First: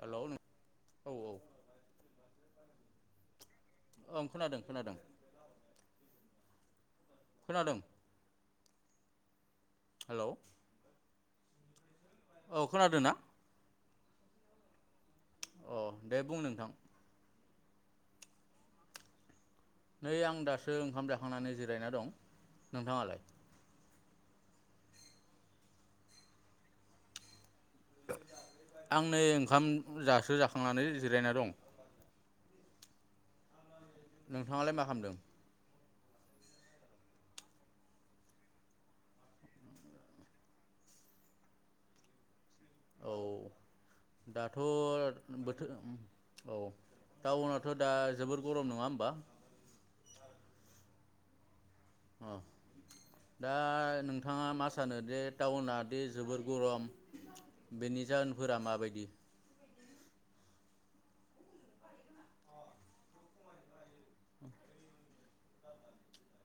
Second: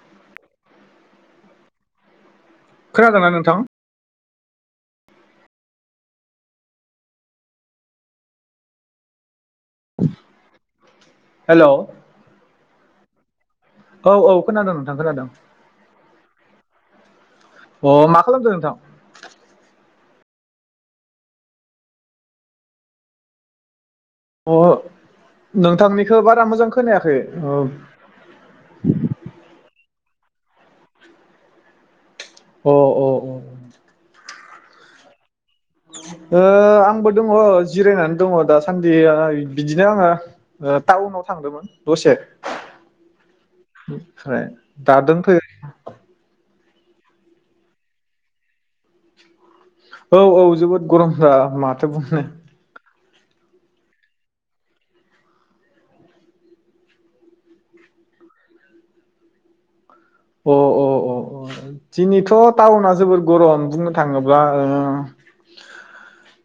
हेल' औ औ। खोनादोना नोंथां। ओं खोनादों खोनादों। खोनादों हेल' हेल' औ खोनादो ना? औ औ खोनादों नोंथां खोनादों। अ दे बुं नोंथां अ मा खालामदों नोंथां? नै आं दासो ओंखाम जाखांनानै जिरायना दं नोंथाङालाय? अ नोंथांनिखो बारा मोजां खोनायाखै ओ आं नै ओंखाम जासो जाखांनानै जिरायना दं। अ अ अ। नोंथाङालाय मा खामदों? ओ आंबो दङ जिरायनानै दङ दासान्दिया आ इ बिदिनो आङो ओ टाउनाव थांदोंमोन दसे औ ओमफ्राय दाथ' दा दोनफैयो बोथोर औ टाउनाथ' दा जोबोर गरम नङा होबा? औ औ जोबोद गरमथा माथ थो बुंनो? अ दा नोंथाङा मा सानो दे टाउनादि जोबोर गरम बेनि जाहोनफोरा माबायदि? अ' अ' अ' अ' दिनैथ' टाउना जोबोर गरम बुंनो थाङोब्ला ओ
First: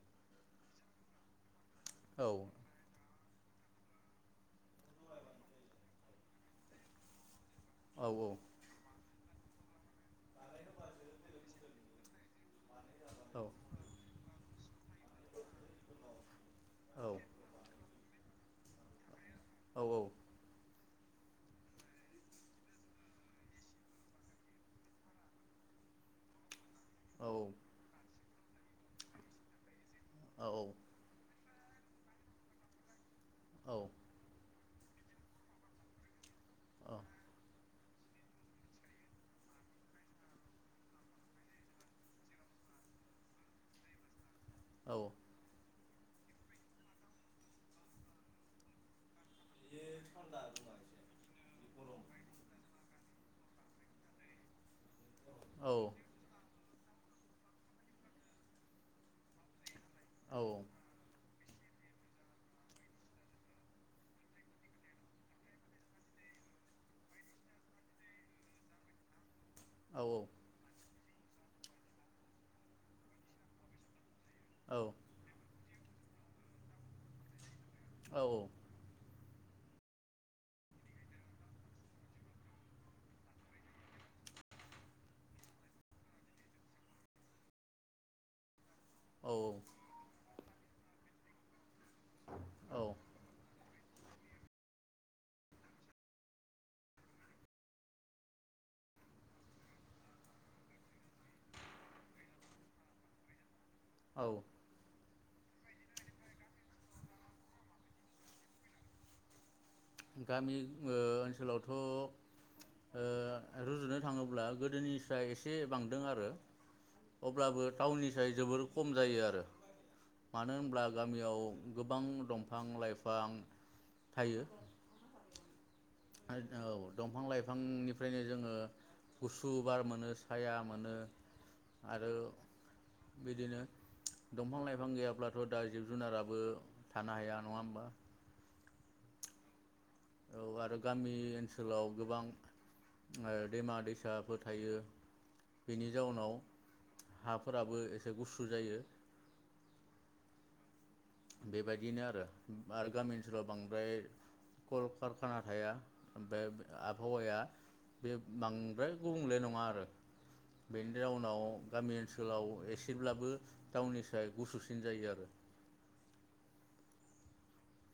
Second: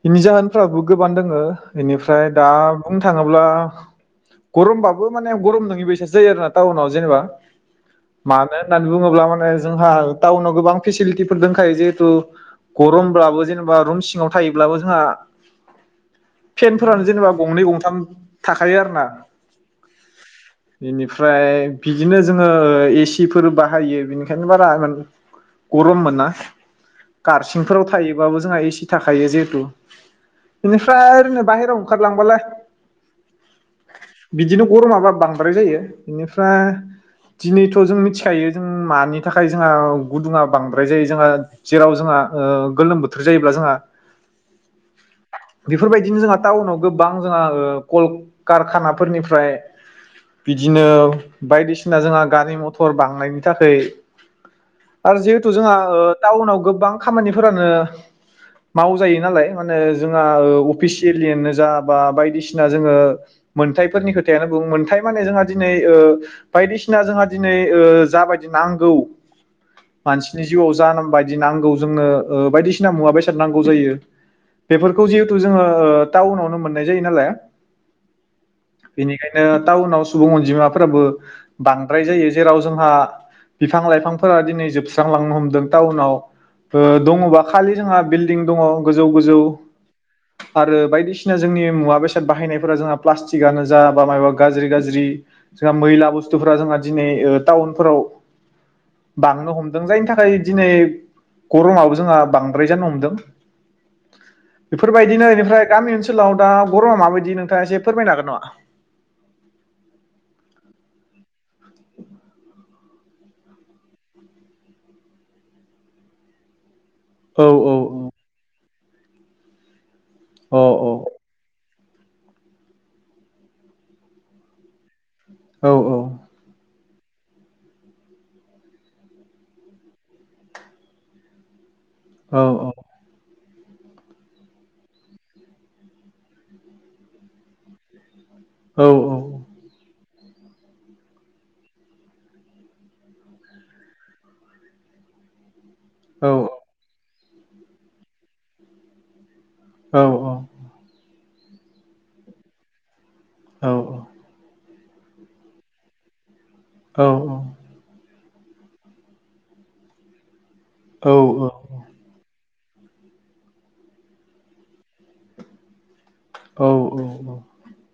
इनि जाहोनफ्राबो गोबां दोङो। बेनिफ्राय औ दा बुं थाङाब्ला गरमबाबो माने गरम नोङि बायसासो जायो आरोना टाउनाव जेनेबा। औ औ। मानो होननानै बुङोब्ला माने जोंहा टाउनाव गोबां फेसिलिटिफोर दंखायो जेहेथु औ गरमब्लाबो जेनेबा रुम सिङाव सायोब्लाबो जोंहा फेनफोरानो औ जेनेबा गंनै गंथाम थाखायो आरो ना। औ औ बेनिफ्राय बिदिनो जोङो ए सि सिफोर बाहायो बिनिखायनो बारा इमान‌ गरम मोना। औ कारसिंफोराव थायो। बाबो जोंहा एसि थाखायो जिहेतु औ औ बिनिफ्राय ओरैनो‌ बाहेराव ओंखारलांबालाय औ बिदिनो गरमाबा बांद्राय जायो बेनिफ्रा [unintelligible] दिनै थ जोंनि मिथिखायो जों मानि थाखाय जोंहा गुदुङा बांद्राय जायो जोंहा जेराव जोंहा ओ गोलोम बोथोर जायोब्ला जोंहा औ बेफोरबायदिनो जोंहा टाउनाव गोबां जोंहा कल कारखानाफोरनि फ्राय बिदिनो बायदिसिना जोंहा गारि मथ थांनायनि थाखै आरो जिहेतु जोंहा ओ टाउनाव गोबां खामानिफोरानो मावजायो नालाय ओ जोंहा औ ओ अफिसियिलि जा बा बायदिसिना जोङो मोन्थायफोरनि खोथायानो बुं। मोन्थाय माने जोंहा दिनै ओ बायदिसिना जोंहा दिनै ओ जाबादि नांगौ मानसिनि जिउआव जानाम बायदि नांगौ जोंनो ओ बायदिसिना मुवा बेसाद नांगौ जायो। बेफोरखौ जिहेथु जोङो ओ टाउनावनो मोननाय जायो नालाय औ ओ टाउनाव सुबुं अनजिमाफोराबो बां बांद्र जायो जेराव जोंहा बिफां लाइफांफोरा दिनै जोबस्रांलांनो हमदों टाउनाव ओ दङबा खालि जोंहा बिलडिं दङ। गोजौ गोजौ आरो बायदिसिना जोंनि मुवा बेसाद बाहायनायफोरा औ जोंहा प्लास्टिकआनो जा बा माइबा गाज्रि गाज्रि जोंहा मैला बुस्थुफोरा जोंहा। दिनै ओ टाउनफोराव बांनो हमदों जायनि थाखाय दिनै गरमाबो जोंहा बांद्राय जानो हमदों। औ बेफोरबायदिनो ओमफ्राय गामि ओनसोलाव दा ग'रमा माबादि नोंथाङा एसे फोरमायनो हागोन नामा? गामि ओनसोलावथ' ओ रुजुनो थाङोब्ला गोदोनि स्राय एसे बांदों आरो। औ अब्लाबो औ टाउननि साय जोबोर। खम जायो आरो। मानो औ होनब्ला गामियाव गोबां दंफां लाइफां थायो। औ औ। औ दंफां लाइफांनिफ्रायनो जोङो गुसुब बार मोनो साया मोनो आरो। औ औ बिदिनो दंफां लाइफां गैयाब्लाथ दा जिब जुनाराबो थानो हाया नङा होमबा। औ औ। औ आरो गामि ओनसोलाव गोबां ओ दैमा दैसाफोर थायो। बेनि जाउनाव। औ हाफोराबो एसे गुसु जायो औ औ। बेबायदिनो आरो आरो गामिनि बिसोराव बांद्राय। कल कारखाना थाया बे। आबहावाया बे। बांद्राय गुबुंले नङा आरो। बेनि जाउनाव गामि ओनसोलाव एसेब्लाबो टाउननि स्राय गुसुसिन जायो आरो। औ औ औ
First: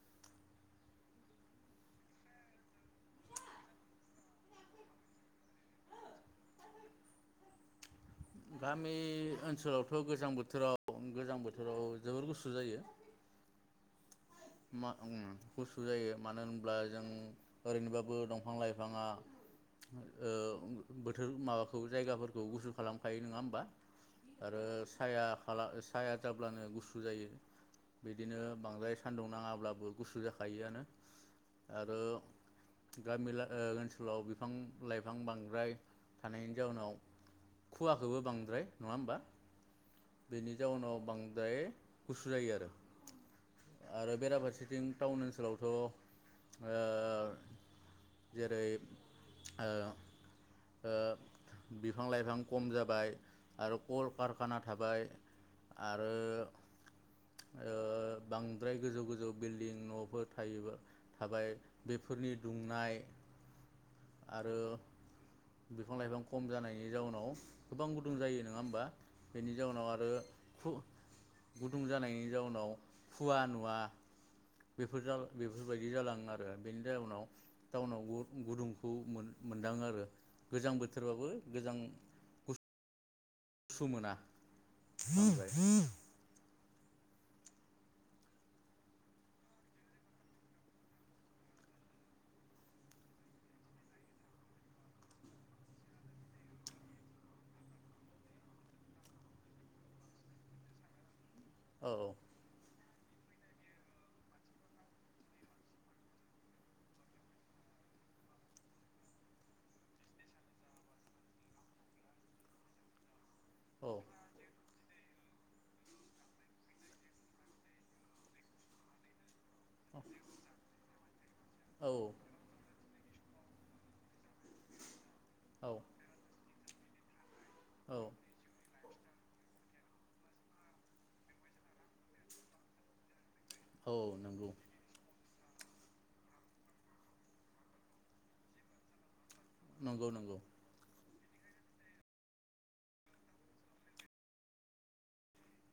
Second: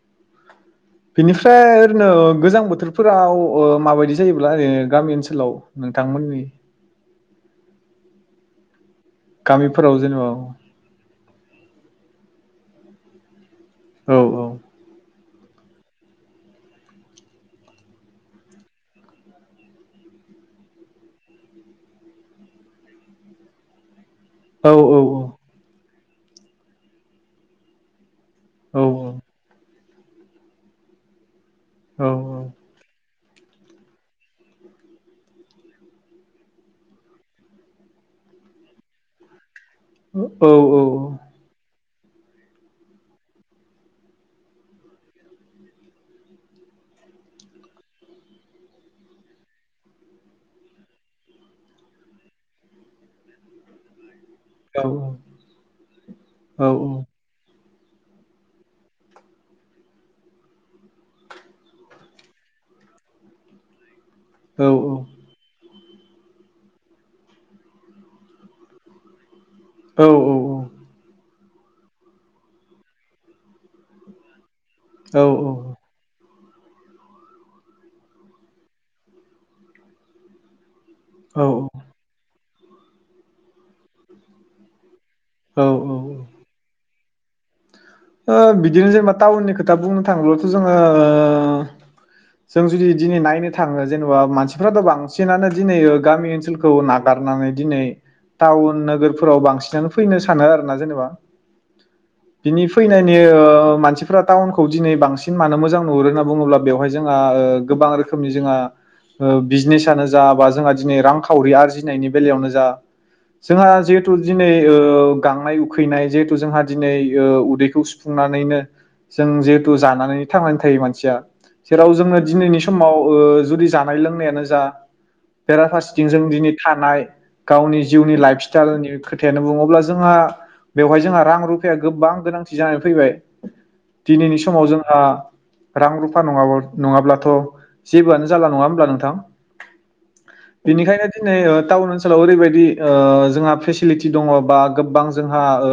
बेनिफ्राय ओरैनो गोजां बोथोरफोराव माबायदि जायोब्ला ओरैनो गामि ओनसोलाव नोंथांमोननि। गामि ओनसोलावथ' गामिफोराव जेनेबा गोजां बोथोराव गोजां बोथोराव जोबोर गुसु जायो। औ मा ओम गुसु जायो मानो होनब्ला जों ओरैनोबाबो दंफां लाइफाङा ओ बोथोर माबाखौ जायगाफोरखौ गुसु खालामखायो नङा होमबा आरो औ साया खाला। साया जाब्लानो गुसु जायो। बिदिनो औ बांद्रेस। सान्दुं नाङाब्लाबो गुसु जाखायोआनो आरो औ औ। गामि ला ओ ओनसोलाव बिफां लाइफां बांद्राय थानायनि जाउनाव खुवाखोबो बांद्राय नुवा होमबा? औ बेनि जाउनाव बांद्राय गुसु जायो आरो। आरो बेराफारसेथिं टाउन ओनसोलावथ' ओ जेरै ओ ओ बिफां लाइफां खम जाबाय आरो कल कारखाना थाबाय आरो ओ बां बांद्राय गोजौ गोजौ बिल्डिं नफोर थायोबा थाबाय बेफोरनि दुंनाय आरो औ औ बिफां लाइफां खम जानायनि जाउनाव गोबां गुदुं जायो नङा होमबा? बेनि जाउनाव आरो फु गुदुं जानायनि जाउनाव फुवा नुवा। बेफोर जा बेफोरबायदि जालाङो आरो बेनि जाउनाव टाउनाव गु-गुदुंखौ मोन-मोनदाङो आरो गोजां बो थोरावबो औ गोजां गु गुसु मोना। औ [unintelligible] औ ओ बिदिनो जेनेबा टाउननि खोथा बुंनो थाङोब्लाथ जोङो जों जुदि दिनै नायनो थाङो जेनेबा मानसिफ्राथ बांसिनानो दिनै गामि ओनसोलखौ नागारनानै दिनै टाउन नोगोरफोराव बांसिनानो फैनो सानो आरो ना जेनेबा। औ दिनिभ नायनि ओ मानसिफफोरा टाउनखौ दिनै बांसिन मानो मोजां नुहुरो होनना बुङोब्ला बेवहाय जोंहा गोबां रोखोमनि जोंहा बिजनेसनो जा बा जोंहा दिनै रांखावरि आरजिनायनि बेलायावनो जा जोंहा औ जिहेथु दिनै ओ गांनाय उखैनाय जिहेथु जोंहा दिनै ओ उदै सुफुंनानैनो जों [unintelligible] तु जानानै थांनानै थायो मानसिया जेराव औ जोंनो दिनैनि समाव ओ जुदि जानाय लोंनायानो जा औ बेराफारसेथिं जों दिनै थानाय गावनि जिउनि लाइफ स्टाइलनि खोथायानो बुङोब्ला जोंहा बेवहाय जोंहा रां रुफाया गोबां गोनां। थि जानो फैबाय। औ दिनैनि नंगौ समाव जोंहा। रां रुफा नङाब नङाब्लाथ जेबोआनो जाला नङा होमब्ला नोंथां? नंगौ नंगौ बेनिखायनो दिनै टाउन ओनसोलाव ओरैबायदि ओ जोंहा फेसिलिटि दङ बा गोबां जोंहा ओ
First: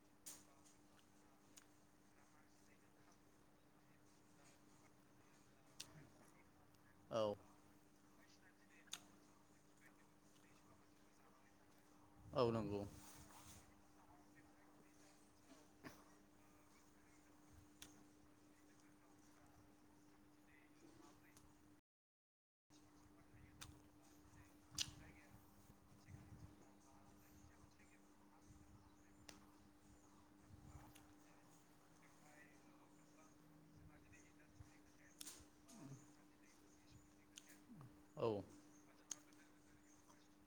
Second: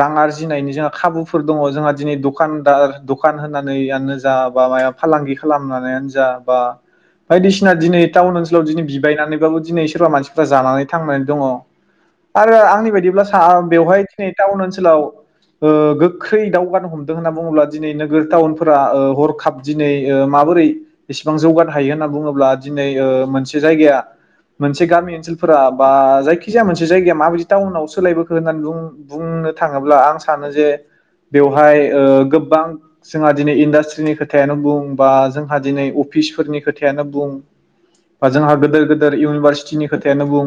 रां आरजिनायनि जोंहा खाबुफोर दङ जोंहा दिनै दखानदार दखान होनानैयानो जा बा मा फालांगि खालामनानैनो जा बा औ बायदिसिना दिनै टाउन ओनसोलाव दिनै बिबायनानैबाबो दिनै सोरबा मानसिफ्रा जानानै थांनानै दङ। औ आरो नंगौ आंनि बायदिब्ला सा बेवहाय बे टाउन ओनसोलाव ओ गोख्रै दावगानो हमदों होनना बुङोब्ला दिनैनि नोगोर टाउनफोरा ओ हरखाब दिनै ओ माबोरै एसेबां जौगानो हायो होनना बुङोब्ला दिनै ओ मोनसे जायगाया मोनसे गामि ओनसोलफोरा बा जायखिजाया मोनसे जायगाया माबायदि टाउनाव सोलायबोखो होननानै बुं बुंनो थाङोब्ला आं सा सानो जे बेवहाय ओ गोबां जोंहा दिनै इन्डास्ट्रिनि खोथायानो बुं बा जोंहा दिनै अफिसफोरनि खोथायानो बुं औ बा जोंहा गोेदोर गोेदेद इउनिभारसिटिनि खोथायानो बुं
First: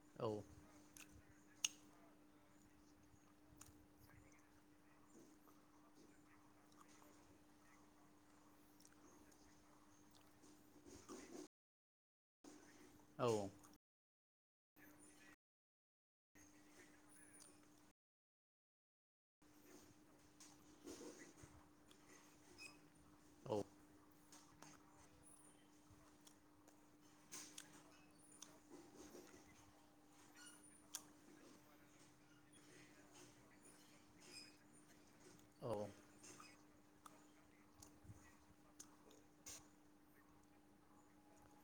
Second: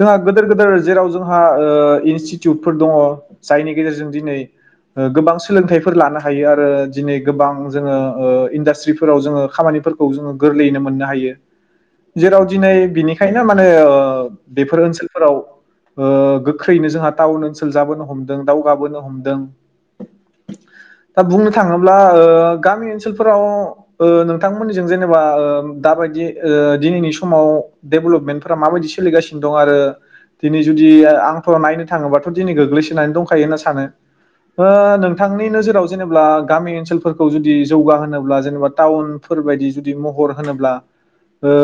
जोंहा औ गेदेर गेदेर जेराव जों हा ओ इन्सटिटिउटफोर दङ जायनि गेजेरजों दिनै ओ गोबां सोलोंथाइफोर लानो हायो आरो दिनै गोबां जोङो ओ इन्दास्ट्रिफोराव जोङो खामानिफोरखौ जोङो गोरलैयैनो मोननो हायो जेराव दिनै बिनिखायनो माने ओ बेफोर ओनसोलफोराव ओ गोख्रैनो जोंहा टाउन ओनसोल जाबोनो हमदों। दावगाबोनो हमदों बुंनो थाङोब्ला ओ गामि ओनसोलफोराव औ ओ नोंथांमोननिजों जेनेबा ओ दा बायदि ओ दिनैनि समाव देबेलभमेन्दफोरा माबायदि सोलिगासिनो दं आरो दिनै जुदि आंथ नायनो थाङोबाथ दिनै गोग्लैसोनानै दंखा थायो होनना सानो ओ नों नोंथांनि औ नोजोराव जेनेब्ला गामि ओनसोलफोरखौ जुदि जौगा होनोब्ला जेनेबा टाउनफोर बायदि जुदि महर होनोब्ला ओ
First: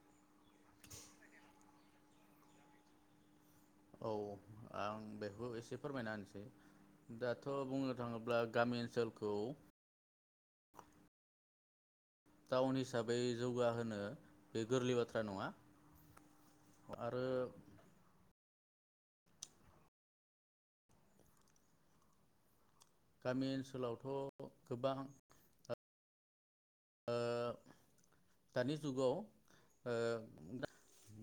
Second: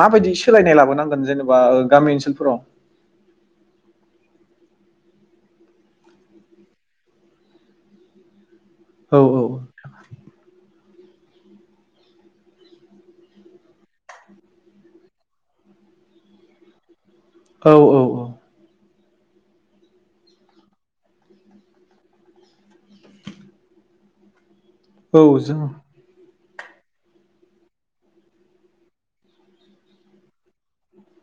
माबायदि सोलायनाय लाबोनांगोन जेनेबा ओ गामि ओनसोलफोराव? औ आं बेखौ एसे फोरमायना होनसै दाथ' बुंनो थाङोब्ला गामि औ ओनसोलखौ टाउन हिसाबै जौगाहोनो बे गोरलै बाथ्रा नङा। आरो औ औ औ। गामि ओनसोलावथ' गोबां औ ओ जोंहा दानि जुगाव ओ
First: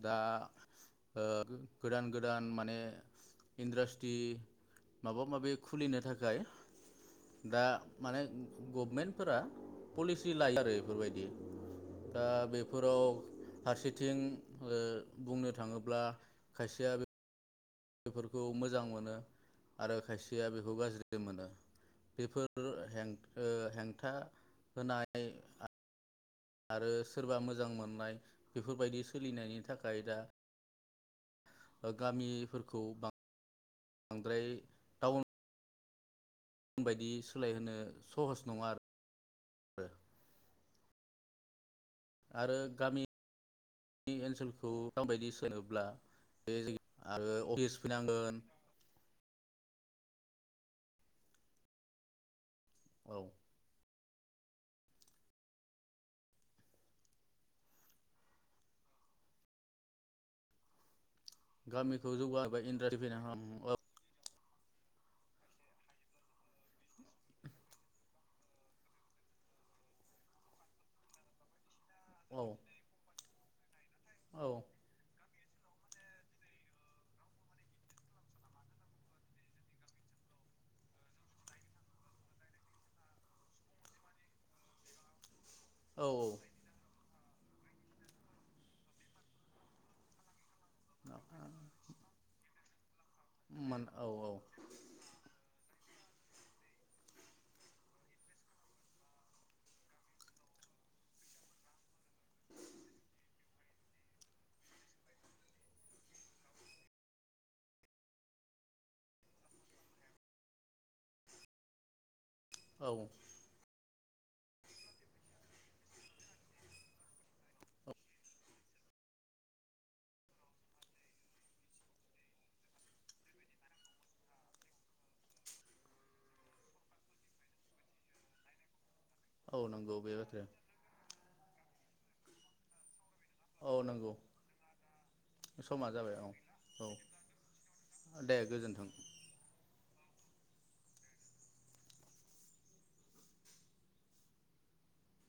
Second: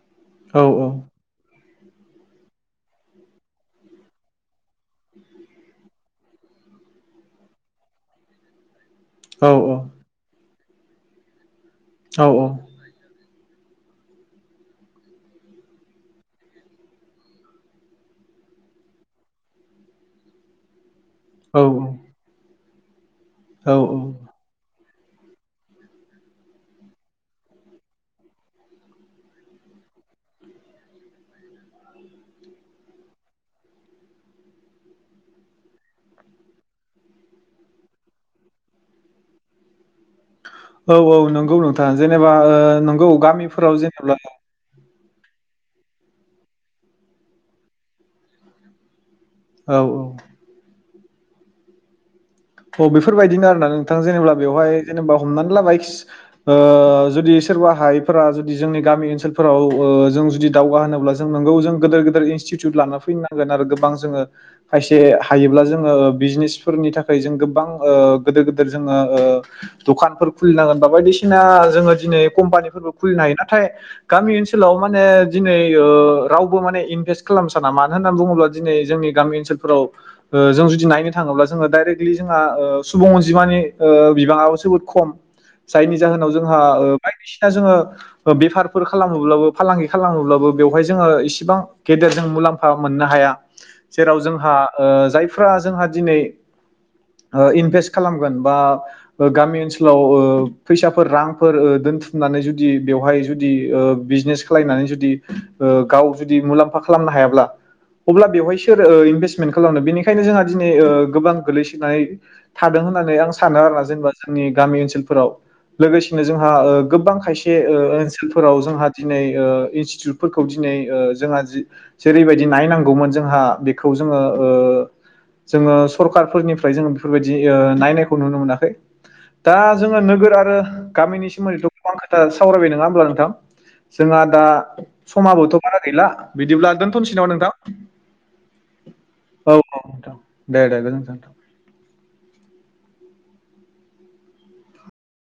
दा औ ओ गोदान गोदान माने इन्ड्रास्ट्रि माबा माबि खुलिनो थाखाय दा माने गभमेन्टफोरा औ पलिसि लाय [unintelligible] बैफोरबायदि दा औ बेफोराव फारसेथिं ओ बुंनो थाङोब्ला खायसेया बे बेफोरखौ मोजां मोनो आरो खायसेया बेखौ गाज्रि मोनो औ बेफोर ओ हेंथ ओ औ औ हेंथा होनाय [unintelligible] आरो सोरबा मोजां मोननाय बेफोरबायदि सोलिनायनि थाखाय दा ओ गामिफोरखौ बां आद्राय टाउन बायदि सोलायहोनो सहस नङा आरो औ औ नंगौ नोंथां। जेनेबा ओ आरो गामि नोंगौ गामिफोराव जेनेबा माबायदि सोलाब्ला बे ज आरो अफिस फैनांगोन। औ औ। औ बेफोरबायदिनो आरो नों जेनेबा बेवहाय जेनेबा हमनानै लाबाय ओ जुदि सोरबा हायैफोरा जुदि जोंनि गामि ओनसोलफोराव ओ जों जुदि दावगा होनोब्ला जों नोंगौ जों गोदोर गामिखौ गोदोर जौगाहोबाय इनस्टिउट इन्डास्ट्रि लानो फैनांगोन आरो फैनो औ गोबां जोङो फायसे हायोब्ला जोङो बिजनेसफोरनि था जों गोबां ओ गोदोर गोदोर जोङो ओ दखानफोर खुलिनांगोन बा बायदिसिना जोङो दिनै औ कम्पानिफोरबो खुलिनो हायो ना? थाय गामि औ ओनसोलाव माने दिनै ओ रावबो माने इनभेस्ट खालामनो साना मानो होनना बुङोब्ला दिनै जोंनि गामि ओनसोलफोराव ओ जों जुदि नायनो थाङोब्ला जोङो दाइरेक्ट जोंहा ओ सुबुं अनजिमानि ओ बिबाङाबो जोबोद खम जायनि जाहोनाव औ जोंहा ओ बायदिसिना जोङो बेफारफोर खालामोब्लाबो फालांगि खालामोब्लाबो बेवहाय जोङो औ इसेबां गेदेर जों मुलाम मोननो हा मोन औ जेराव औ जोंहा ओ जायफ्र जोंहा दिनै ओ इनभेस्ट खालामगोन बा गामि ओनसोलाव ओ फैसाफोर रांफोर ओ दोनथुमनानै जुदि बेवहाय जुदि ओ बिजनेस खालामलायनानै जुदि ओ गाव जुदि मुलाम्फा खालामनो हायाब्ला अब्ला बेवहाय सोर ओ इनभेस्टमेन्ट खालामनो बेनिखायनो जोंहा दिनै ओ गोबां गोल्लै नाय थादों औ होननानै आं सानो आरोना जेनेबा जोंनि गामि ओनसोलफोराव लोगोसेनो जोंहा ओ गोबां खायसे ओ ओनसोलफोराव जोंहा दिनै ओ इन्स्टिटिउटफोरखौ दिनै ओ जोंहा जे जेरैबायदि नायनांगौमोन जोंहा बेखौ जोङो ओ जोङो सरखारफोरनि ओमफ्राय जोङो बेफोरबायदि ओ नायनायखौ नुनो मोनाखै। दा औ नंगौ जोङो बे नोगोर बाथ्राया आरो गामिनि सोमोन्दैथ' गोबां खोथा सावरायबाय नङा हामब्ला औ नंगौ जोंहा दा समाबोथ' बारा समा गैला जाबाय औ बिदिब्ला औ दोनथ'नोसै नामा नोंथां दे गोजोन्थों औ औ नोंथां। दे दे दे गोजोनथों।